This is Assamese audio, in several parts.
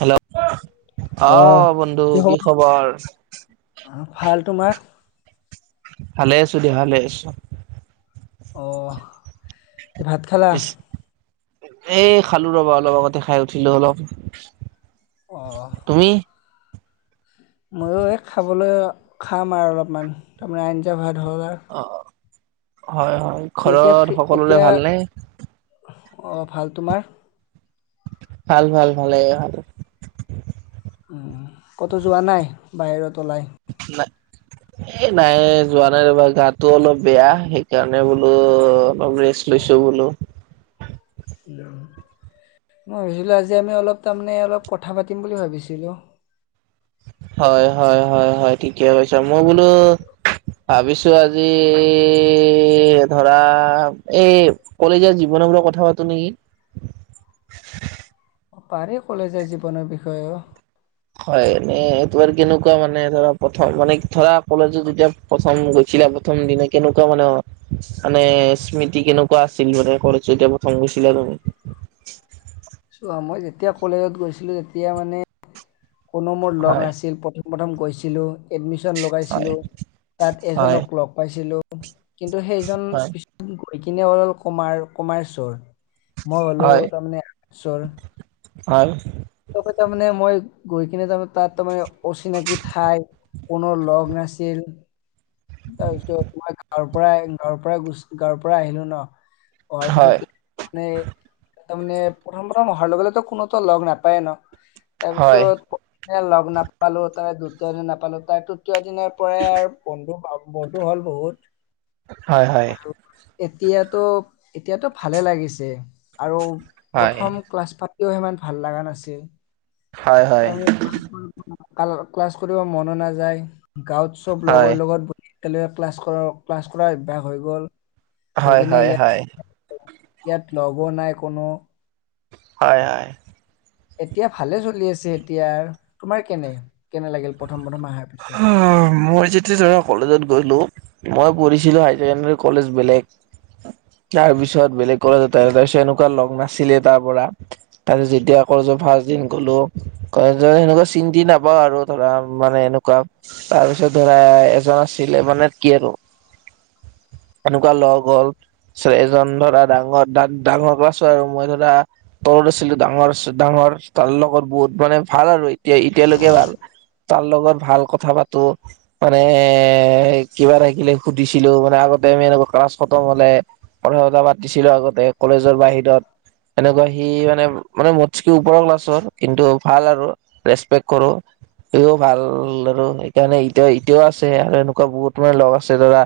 হেল্ল' অহ বন্ধু কি খবৰ? ভাল, তোমাৰ? ভালে আছোঁ দিয়া, ভালে আছোঁ। অ এই ভাত খালা? পিছ এই খালো ৰবা অলপ আগতে খাই উঠিলো অলপ, অহ তুমি? মইয়ো এই খাবলৈ খাম আৰু অলপমান তাৰমানে আঞ্জা ভাত হ'ল আমাৰ। অ হয় হয় ঘৰত সকলোৰে ভালনে? অ ভাল, তোমাৰ? ভাল ভাল ভালে ভালে। ক'তো যোৱা নাই বাহিৰত ওলাই? নাই। এ নাই যোৱা নাই ৰবা গাটো অলপ বেয়া সেইকাৰণে বোলো অলপ ৰেষ্ট লৈছোঁ বোলো। মই ভাবিছিলোঁ আজি আমি অলপ তাৰমানে অলপ কথা পাতিম বুলি ভাবিছিলোঁ। হয় হয় হয় হয় ঠিকে কৈছা মই বোলো। ভাবিছোঁ আজি ধৰা এই কলেজীয়া জীৱনক লৈ কথা পাতো নেকি? অ পাৰে কলেজীয়া জীৱনৰ বিষয়েও হয় এনে এইটো আৰু কেনেকুৱা মানে ধৰা প্ৰথম মানে ধৰা কলেজত যেতিয়া প্ৰথম গৈছিলা প্ৰথম দিনা কেনেকুৱা মানে মানে স্মৃতি কেনেকুৱা আছিল মানে কলেজ এতিয়া প্ৰথম গৈছিলা তুমি চোৱা মই যেতিয়া কলেজত গৈছিলো তেতিয়া মানে কোনো মোৰ লগ হয় নাছিল প্ৰথম প্ৰথম গৈছিলোঁ। এডমিশ্যন হয় লগাইছিলোঁ তাত হয় এজনক লগ পাইছিলোঁ কিন্তু সেইজন পিছ গৈ কিনে অৰল কমাৰ কমাৰ্চৰ মই হ'লো তাৰমানে চাইন্সৰ ভাল ত কৈত মানে মই গৈ কিনে তাৰমানে তাত তাৰমানে অচিনাকি ঠাই কোনো লগ নাছিল তাৰ পিছত মই গাঁৱৰ পৰা গাঁৱৰ পৰা গোছ গাঁৱৰ পৰা আহিলো ন, অহাৰ হয় হয় পিছত মানে তাৰমানে প্ৰথম প্ৰথম অহাৰ লগে লগেতো কোনোতো লগ নাপায়ে ন হয় তাৰপিছত লগ নাপালো তাই দ্বিতীয় দিনা নাপালো তাক তো দ্বিতীয় দিনৰ পৰাই বন্ধু বন্ধু হল বহুত হয় আৰু এতিয়াতো এতিয়াতো ভালে লাগিছে আৰু হয় প্ৰথম ক্লাছ ফাট কিও সিমান ভাল লগা নাছিল। হয় হয় হয় হয় হয় [unintelligible] ক্লাৰ ক্লাছ কৰিব মন নাযায় গাঁৱত চব লগৰ লগত বহি একেলগে ক্লাছ কৰা ক্লাছ কৰা অভ্যাস হৈ গল হৈ হয় কিনে ইয়াত ইয়াত লগো নাই কোনো হয় হয় এতিয়া ভালে চলি আছে এতিয়া তোমাৰ কেনে কেনে লাগিল প্ৰথম প্ৰথম আহাৰ আহ‌ মোৰ যেত আজি ধৰা কলেজত গ'লো, মই পঢ়িছিলো হাই চেকেণ্ডাৰী কলেজ বেলেগ তাৰ পিছত বেলেগ কলেজ তাৰ পিছত এনেকুৱা লগ নাছিলে তাৰ পৰা তাৰ পিছত যেতিয়া কলেজৰ ফাৰ্ষ্ট দিন গ'লো কলেজৰ সেনেকুৱা চিনি টিনি নাপাওঁ আৰু ধৰা মানে এনে তাৰ পিছত ধৰা এজন আছিলে মানে কি আৰু এনেকুৱা লগ হ'ল তাৰপিছত এজন ধৰা ডাঙৰ-ডাঙৰ ক্লাছৰ আৰু মই ধৰা তলত আছিলোঁ ডাঙৰ-ডাঙৰ তাৰ লগত বহুত মানে ভাল আৰু এতিয়া এতিয়ালৈকে ভাল তাৰ লগত ভাল কথা পাতোঁ। মানে এই কিবা থাকিলে সুধিছিলোঁ মানে আগতে আমি এনেকুৱা ক্লাছ খতম হ'লে কথা চথা পাতিছিলোঁ আগতে কলেজৰ বাহিৰত। এনেকুৱা সি মানে-মানে মদছেকি ওপৰৰ ক্লাছৰ কিন্তু ভাল আৰু ৰেচপেক্ট কৰোঁ সিও ভাল। ভাল আৰু সেইকাৰণে এতিয়া এতিয়াও আছে আৰু এনেকুৱা বহুত মানে লগ আছে ধৰা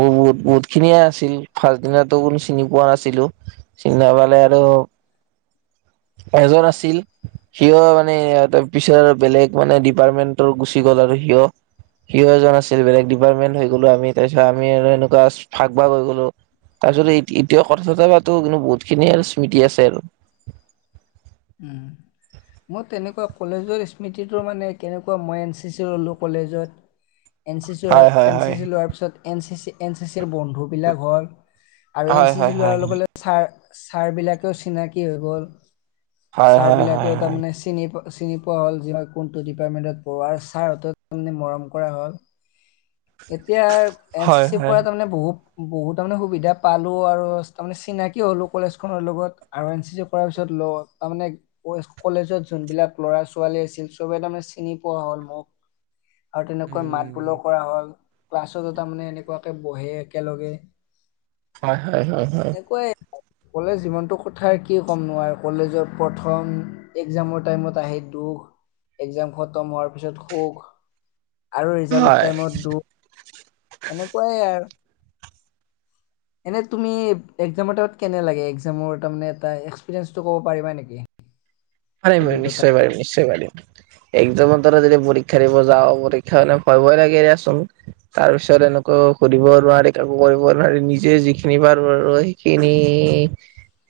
অ' বহুত-বহুত খিনিয়ে আছিল ফাৰ্ষ্ট দিনাটো কোনো চিনি পোৱা নাছিলোঁ। [unintelligible] আৰু এজন আছিল। সিও মানে পিছৰ বেলেগ মানে ডিপাৰ্টমেন্টৰ গুচি গ'ল আৰু সিও। সিও এজন আছিল বেলেগ ডিপাৰ্টমেন্ট হৈ গ'লো আমি তাৰ পিছত আমি এনেকুৱা ভাগ-ভাগ হৈ গ'লো। তাৰপিছত এতিয়া কথা চথা পাতোঁ কিন্তু বহুত খিনিয়ে আৰু স্মৃতি আছে আৰু। উম মোৰ তেনেকুৱা কলেজৰ স্মৃতিটো মানে কেনেকুৱা মই এন চি চি ল'লোঁ কলেজত। [inaudible] এন চি হয় হয় চি-এন চি হয় চি লোৱাৰ পিছত এন চি চি-এন চি চিৰৰ বন্ধু বিলাক হ'ল। আৰু এন হয় চি হয় চি হয় লোৱাৰ লগে লগে ছাৰ ছাৰবিলাকেও চিনাকি হৈ গ'ল। হয় ছাৰ হয় বিলাকেও তাৰ হয় মানে চিনি পোৱা চিনি পোৱা হ'ল যে মই কোনটো ডিপাৰ্টমেন্টত পঢ়ো আৰু ছাৰ মৰম কৰা হ'ল। [inaudible] এতিয়া এন চি হয় হয় চিৰ হয় পৰা তাৰ মানে বহুত বহুত তাৰমানে সুবিধা পালোঁ আৰু তাৰমানে চিনাকি হ'লো কলেজ খনৰ লগত। আৰু এন চি চি কৰাৰ পিছত ল তাৰ মানে কলেজত যোনবিলাক ল'ৰা-ছোৱালী আছিল চবে তাৰ মানে চিনি পোৱা হ'ল মোক। আৰু তেনেকৈ মাত উম বোলো কৰা হল ক্লাছতো তাৰমানে এনেকুৱাকে বহে একেলগে। হয়-হয়-হয়-হয়। ক কলেজ জীৱনতোৰ কথা‌ কি কমনো আৰু কলেজৰ প্ৰথম একজামৰ টাইমত আহে দুখ একজাম খতম হোৱাৰ পিছত সুখ আৰু ৰিজাল্টৰ হয় টাইমত দুখ। এনেকুৱাই আৰ [inaudible] এনে তুমি একজামৰ টাইমত কেনে লাগে একজামৰ এটা এক্সপিৰিয়েঞ্জটো ক'ব পাৰিবা নেকি। এ [unintelligible] হয় মই নিশ্চয় পাৰিম নিশ্চয় পাৰিম। একজামৰ দৰে যদি পৰীক্ষা দিব যাওঁ পৰীক্ষা দিব যাওঁ ভয়-ভয় লাগে দিয়াচোন। তাৰ পিছত এনেকুৱা সুধিব নোৱাৰি কাকো কৰিব নোৱাৰি নিজে যিখিনি পাৰোঁ আৰু সেই সেইখিনি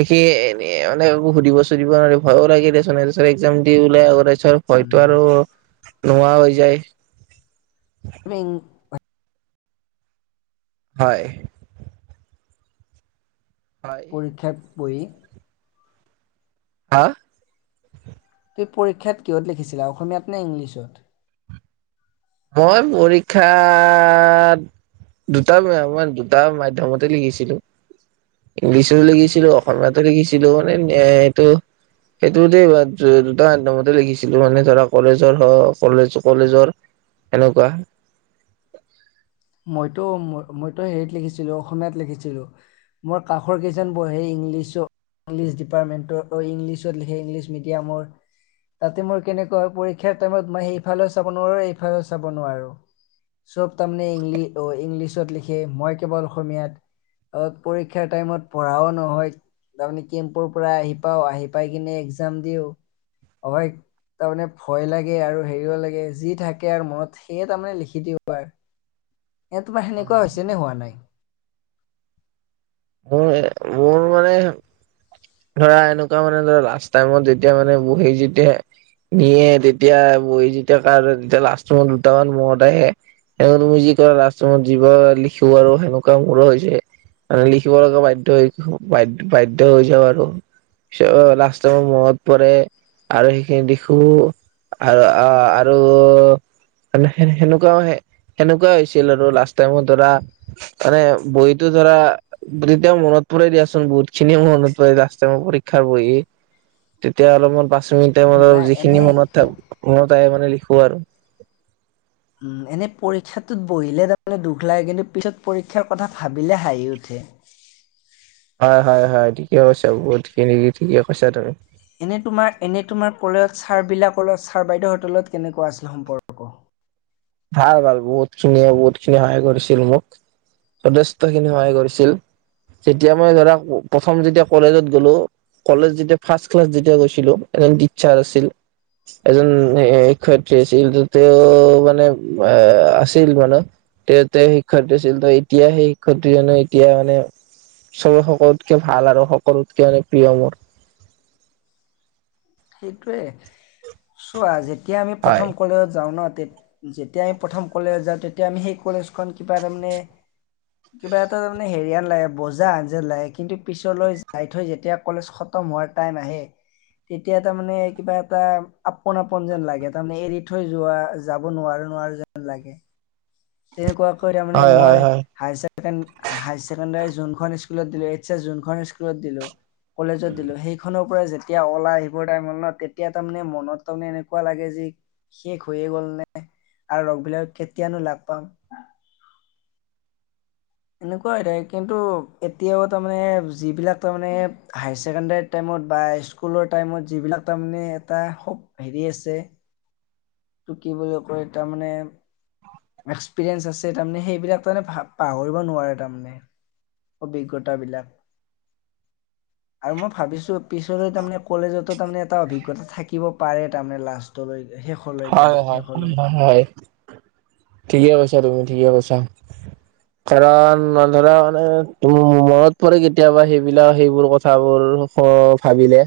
এনে কাকো সুধিব চুধিব ভয়ো লাগে। [unintelligible] একজাম দি ওলাই আহো তাৰপিছত ভয়তো উম। আৰু নোহোৱা হৈ যায়। [unintelligible] হয় হয় পৰীক্ষাত বহি তুমি হা তুমি পৰীক্ষাত কিহত লিখিছিলা অসমীয়াত নে ইংলিছত। মই পৰীক্ষাত দুটা [unintelligible] মই দুটা মাধ্যমতে লিখিছিলো। ইংলিছতো উম। লিখিছিলো অসমীয়াতো লিখিছিলো মানে এ এইটো সেইটো মতে [unintelligible] দুটা মাধ্যমতে লিখিছিলো মানে ধৰা কলেজৰ হ কলেজ- কলেজৰ এনকুৱা মইতো- ম- মইতো হেৰিত লিখিছিলোঁ অসমীয়াত লিখিছিলোঁ। মোৰ কাষৰ কেইজন বহে ইংলিছ ইংলিছ ডিপাৰ্টমেণ্টৰ অ, ইংলিছত লিখে ইংলিছ মিডিয়ামৰ। তাতে মোৰ কেনেকুৱা হয় পৰীক্ষাৰ টাইমত মই সেইফালেও চাব নোৱাৰোঁ এইফালেও চাব নোৱাৰোঁ। চব তাৰমানে ইংলি অ, ইংলিছত লিখে মই কেৱল অসমীয়াত। অ, পৰীক্ষাৰ টাইমত পঢ়াও নহয় তাৰমানে কেম্পৰ পৰা আহি পাও আহি পাই কিনে একজাম দিও তাৰমানে ভয় লাগে আৰু হেৰিও লাগে যি থাকে আৰু মনত সেয়ে তাৰমানে লিখি দিওঁ আৰ। এ তোমাৰ সেনেকুৱা হৈছে নে হোৱা নাই? মোৰ এ মো মোৰ মানে ধৰা এনেকুৱা মানে ধৰা লাষ্ট টাইমত যেতিয়া মানে বহি যেতিয়া নিয়ে তেতিয়া বহি যেতিয়া কাৰো তেতিয়া লাষ্টৰ সময়ত দুটামান মদ আহে [unintelligible] তুমি যি কৰা লাষ্টত যিব লিখিব আৰু সেনেকুৱা মোৰো হৈছে। মানে লিখিব লগা বাধ্য হৈ বাধ্য হৈ যাওঁ আৰু। পিছ লাষ্টসমূহ মনত পৰে আৰু সেইখিনি দিখো আৰ অ, আৰু মানে সে-সেনেকুৱাও হে সেনেকুৱা হৈছিল আৰু লাষ্ট টাইমত ধৰা মানে বহীতো ধৰা তেতিয়াও মনত পৰে দিয়াচোন বহুত খিনিয়ে মনত পৰে যে মোৰ পৰীক্ষাৰ বহি তেতিয়া অলপমান পাঁচ মিনিট টাইম অলপ নাই যিখিনি এনেই মনত থাক মনত আহে মানে লিখো আৰু। উম, এনে পৰীক্ষাটোত বহিলে তাৰমানে দুখ লাগে কিন্তু পিছত পৰীক্ষাৰ কথা ভাবিলে হাঁহি উঠে। হয়- হয়- হয় ঠিকে কৈছা বহুতখিনি ঠিকে কৈছা তুমি। এনে তোমাৰ- এনে তোমাৰ কলেজ ছাৰবিলাকৰ লগত ছাৰ বাইদেউ হঁতৰ লগত কেনেকুৱা আছিল সম্পৰ্ক? ভাল- ভাল বহুত খিনিয়ে-বহুত খিনি সহায় কৰিছিল মোক। যথেষ্ট খিনি সহায় কৰিছিল যেতিয়া মই ধৰা প্ৰথম যেতিয়া কলেজত গ'লো কলেজ যেতিয়া ফাৰ্ষ ক্লাছ যেতিয়া গৈছিলোঁ এজন টিচচাৰ আছিল এজন এ শিক্ষয়িত্ৰী আছিল য তেওঁ মানে আহ, আছিল মানে তেতে শিক্ষয়িত্ৰী আছিল ত' এতিয়া সেই শিক্ষয়িত্ৰীজনো এতিয়া মানে চবে সকলোতকে ভাল আৰু সকলোতকে মানে প্ৰিয় মোৰ। সেইটোৱে চোৱা যেতিয়া আমি হয় প্ৰথম কলেজত যাওঁ ন' তে যেতিয়া আমি প্ৰথম কলেজত যাওঁ তেতিয়া আমি সেই কলেজখন কিবা তাৰমানে [inaudible] কিবা এটা তাৰমানে হেৰিহান লাগে বজা হেন যেন লাগে কিন্তু পিছলৈ যাই থৈ যেতিয়া কলেজখন ত' মই টাইম আহে। তেতিয়া তাৰমানে কিবা এটা আপোন- আপোন যেন লাগে তাৰমানে এৰি থৈ যোৱা যাব নোৱাৰো -নোৱাৰো যেন লাগে তেনেকুৱাকৈ তাৰমানে হয় হয় মই হয় হাইছে ছেকেণ্ড হাই ছেকেণ্ডাৰী যোনখন স্কুলত দিলো এইছ চেছ যোনখন স্কুলত দিলো কলেজত দিলো সেইখনৰ পৰাই যে তেতিয়া অলাই আহিব টাইম হল ন' তেতিয়া তাৰমানে মনত তাৰমানে এনেকুৱা লাগে যি শেষ হৈয়ে গ'ল নে আৰু লগ বিলাকক কেতিয়ানো লাগ পাম এনেকুৱাই হৈ থাকে কিন্তু এতিয়াও তাৰমানে যিবিলাক তাৰমানে হায়াৰ ছেকেণ্ডাৰীত টাইমত বা স্কুলৰ টাইমত যিবিলাক তাৰমানে এটা খব হেৰি আছে এইটো কি বুলি কয় তাৰমানে এক্সপিৰিয়েঞ্চ আছে তাৰমানে সেইবিলাক তাৰমানে পাহৰিব নোৱাৰে তাৰমানে অভিজ্ঞতা বিলাক আৰু মই ভাবিছো পিছলৈ তাৰমানে কলেজতো তাৰমানে এটা অভিজ্ঞতা থাকিব পাৰে তাৰমানে লাষ্ট শেষলৈকে, হয় শেষলৈ, হয় হয় শেষলৈ হয় হয়। ঠিকে কৈছা তুমি ঠিকে কৈছা। কাৰণ লৰা হলে তু -মনত পৰে কেতিয়াবা সেইবিলাক সেইবোৰ কথাবোৰ অ ভাবিলে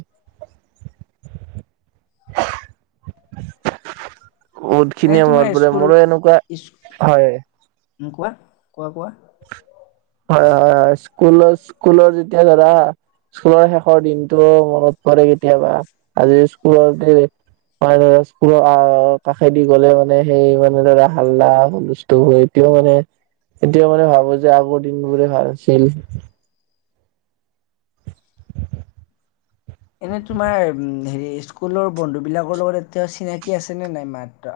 এনে বহুতখিনিয়ে তোমাৰ মনত পৰে স্কুল মোৰো এনেকুৱা, হয় উম কোৱা কোৱা- কোৱা? হয়- হয়- হয় স্কুলৰ- স্কুলৰ যেতিয়া ধৰা স্কুলৰ শেষৰ দিনটো মনত পৰে কেতিয়াবা আজি স্কুলৰ মানে ধৰা স্কুলৰ আ কাষেদি গ'লে মানে সেই মানে ধৰা হাল্লা, হুলস্থূল হৈ এতিয়া মানে এতিয়া মানে ভাবো যে আগৰ দিনবোৰে ভাল আছিল এনে তোমাৰ হেৰি স্কুলৰ বন্ধুবিলাকৰ লগত এতিয়াও চিনাকি আছেনে নাই মাত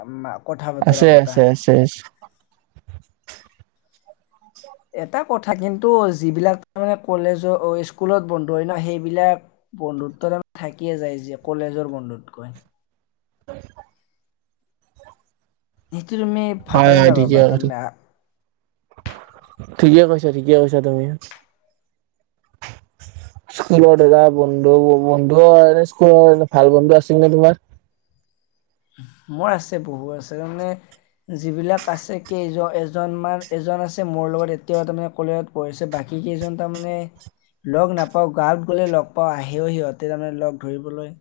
কথা বতৰা পতা শেষ এটা কথা কিন্তু যিবিলাক মানে কলেজৰ -স্কুলত বন্ধু হয় না সেইবিলাক বন্ধুত্ব তাৰে থাকিয়ে যায় যে কলেজৰ বন্ধুতকৈ হয় সেইতো তুমি ভাবা হয় নে হয় ঠিকে নাভাবা তাৰমানে ঠিকে কৈছা, ঠিকে কৈছা তুমি [unintelligible] স্কুলত দাদা বন্ধু-বন্ধু এনে স্কুলৰ ভাল বন্ধু আছিল নে তোমাৰ? মোৰ আছে বহু আছে তাৰমানে যিবিলাক আছে কেইজন -এজনমান এজন আছে মোৰ লগত এতিয়াও তাৰমানে কলেজত পঢ়িছে, বাকী কেইজন তাৰমানে লগ নাপাওঁ গাঁৱত গ'লে লগ পাওঁ, আহেও সিহঁতে তাৰমানে লগ ধৰিবলৈ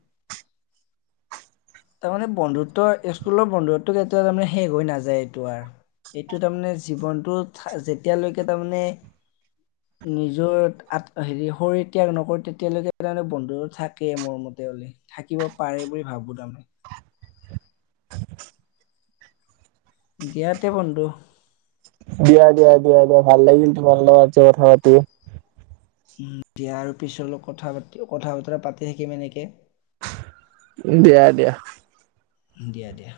তাৰমানে বন্ধুত্ব, স্কুলৰ বন্ধুত্ব কেতিয়া তাৰমানে শেষ হৈ নাযায় এইটো আৰু এইটো তাৰমানে জীৱনটোত যেতিয়ালৈকে তাৰমানে হয় [unintelligible] নিজৰ আত হেৰি শৰীৰ ত্যাগ নকৰোঁ তেতিয়ালৈকে তাৰে বন্ধু থাকেই মোৰ মতে হ'লে থাকিব পাৰে বুলি ভাবো তাৰমানে দিয়াতে বন্ধু। দিয়া- দিয়া, দিয়া- দিয়া ভাল লাগিল তোমাল লগত যে কথা পাতি দিয়া আৰু পিছলৈ কথা পাতি কথা -বতৰা পাতি থাকিম এনেকে দিয়া- দিয়া। দিয়া দিয়া।